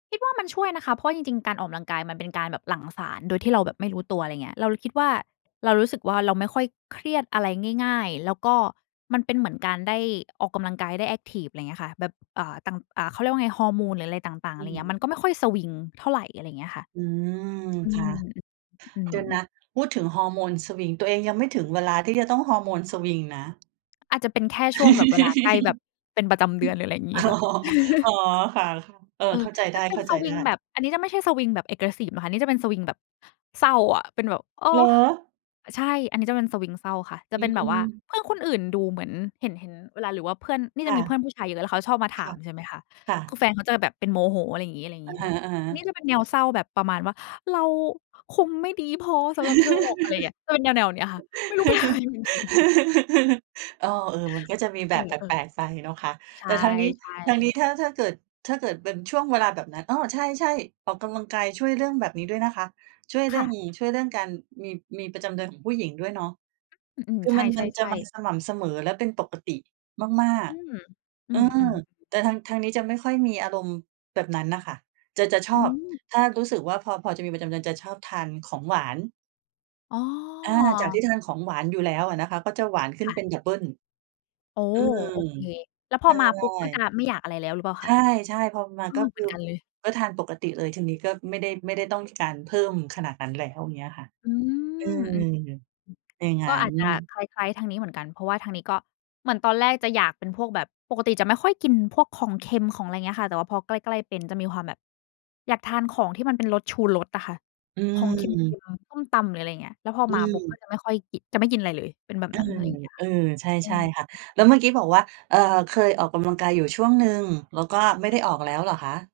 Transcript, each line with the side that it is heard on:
left: คิดว่ามันช่วยนะคะ เพราะจริง ๆ การออกกำลังกายมันเป็นการแบบหลั่งสารโดยที่เราแบบไม่รู้ตัว อะไรอย่างเงี้ย เราเลยคิดว่า เรารู้สึกว่าเราไม่ค่อยเครียดอะไรง่าย ๆ แล้วก็มันเป็นเหมือนการได้ออกกำลังกาย ได้แอ็กทิฟ อะไรอย่างเงี้ยค่ะ แบบ อา ตั่ง อ่า เขาเรียกว่าไงฮอร์โมน หรืออะไรต่าง ๆ
right: อ
left: อะไ
right: ื
left: รอย่างเงี้ย
right: ม
left: มันก็ไม่ค่อยสวิงเท่าไร อะไรอย่างเงี้ยค่ะ
right: อืม
left: อื
right: ค่ะ
left: ม อ อื
right: เด
left: ม
right: ี๋ยวนะ พูดถึงฮอร์โมนสวิง ตัวเองยังไม่ถึงเวลาที่จะต้องฮอร์โมนสวิงนะ
left: อาจจะเป็นแค่ช่วงแบบเวลาใกล้แบบเป็นประจำเดือน หรืออะไรอย่างงี
right: อ
left: ้
right: อ๋อ
left: ค่ะ
right: อ๋อ ค่ะ ๆ เออ
left: เอ
right: เข
left: อ
right: ้าใจได
left: จะ
right: ้
left: เป็
right: เข
left: น
right: ้า
left: ส
right: ใจ
left: ว
right: ไ
left: ิ
right: ด้
left: งแบบ อันนี้จะไม่ใช่สวิงแบบ Aggressive นะคะ อันนี้จะเป็นสวิงแบบเศร้าอะ เป็นแบบ เออ
right: เหร
left: อ
right: อ?
left: ใช่อันนี้ จะเป็นสวิงเศร้าค่ะ จ
right: อ
left: ะ
right: ื
left: เป็นแบบว่า
right: ม
left: เพื่อนคนอื่นดูเหมือน เห็น เห็น เวลา หรือว่าเพื่อน นี่
right: ค
left: จ
right: ่
left: ะ
right: ะ
left: มีเพื่อนผู้ชายเยอะ แล้วเขาชอบมาถ
right: ค
left: า
right: ่ะ
left: มใช่ไหมคะ
right: ค่
left: คื
right: ะ
left: อแฟนเขาจะแบบเป็นโมโห อะไรอย่างงี้ อะไรอย่าง
right: อ
left: ง
right: ะ
left: ี้ใช่
right: ฮ
left: ไหม
right: ะ
left: นี
right: ๆ
left: ่จะเป็นแนวเศร้าแบบประมาณว่า "เราคงไม่ดีพอสำหรับเธอหรอก" อะไรอย่างเงี้ย จะเป็นแนว ๆ นี้ค่ะ ไม่รู้ เป็นอะไรเหมือนกัน
right: อ้อ เออ มันก็จะมีแบ
left: เอ
right: บแ
left: อ เออ
right: ปลก ๆ ไปเนาะคะ
left: ใช
right: แต่
left: ่
right: ทางนี้ ทางนี้
left: ๆ
right: ถ้า ถ้าเกิด ถ้าเกิดเป็นช่วงเวลาแบบนั้น อ้อ ใช่ ๆ ออกกำลังกายช่วยเรื่องแบบนี้ด้วยนะคะ ช่วยเร
left: ค
right: ื่
left: ่
right: อง
left: ะ
right: ช่วยเรื่องการมี มีประจำเดือนของผู้หญิงด้วยเนาะ
left: อืม
right: คื
left: ๆ
right: อ
left: ใช
right: มัน มันจะ
left: ่
right: มา
left: ๆ ๆ
right: สม่ำเสมอและเป็นปกติมาก
left: อืม
right: ๆ
left: อื
right: เออ
left: ม ๆ
right: แต่ทาง ทางนี้จะไม่ค่อยมีอารมณ์แบบนั้นน่ะค่ะ จะ จะช
left: อื
right: อบ
left: ม
right: ถ้ารู้สึกว่า พอ พอจะมีประจำเดือน จะชอบทานของหวาน
left: อ๋
right: อา จากท
left: อ
right: ี่ทานของหวานอยู่แล้วอะนะคะ ก็หวานขึ้
left: ค
right: น
left: ่
right: เป
left: ะ
right: ็นดับเบิล
left: อ๋อ
right: อืม
left: โอเค แล้วพ
right: ใ
left: อมาปุ๊บ ก็จะไม
right: ช
left: ่อยากอะไรแล้ว หรือเปล่าคะ?
right: ่ ใช่ ๆ พอมา
left: อ้อ
right: ก็ค
left: เหม
right: ื
left: ื
right: อ
left: อนกันเลย
right: ก็ทานปกติเลย ทางนี้ก็ไม่ได้ ไม่ได้ต้องการเพิ่มขนาดนั้นแล้ว อย่างเงี้ยค่ะ
left: อื
right: อื
left: ม
right: ม
left: อืม อ
right: อย่างง
left: ก
right: ั
left: ็
right: ้
left: อาจจะ
right: น
left: คล้าย ๆ ทางนี้เหมือนกัน เพราะว่าทางนี้ ก็เหมือนตอนแรกจะอยากเป็นพวกแบบ ปกติจะไม่ค่อยกินพวกของเค็ม ของอะไรอย่างเงี้ยค่ะ แต่ว่าพอใกล้ ๆ เป็นจะมีความแบบอยากทานของที่มันเป็นรสชูรสอะค่ะ
right: อ
left: ของเค็
right: ืม
left: ม ๆ ส้มตำ หรืออะไรอย่างเงี้ย แล้วพอ
right: อื
left: มาปุ๊บ ก็
right: ม
left: จะไม่ค่อยกิน จะไม่กินอะไรเลย เป็นแบบ
right: อื
left: นั้น อะ
right: ม
left: ไรอย่างเงี้ย
right: เ
left: ค่
right: ออ ใ
left: ะ
right: ช่
left: เออ
right: ใช่ค่ะ
left: ฮ
right: แล
left: อ
right: ้
left: ื
right: วเม
left: ม
right: ื่อกี้บอกว่า เอ่อ เคยออกกำลังกายอยู่ช่วงหนึ่ง แล้วก็ไม่ได้ออกแล้วเหรอคะ?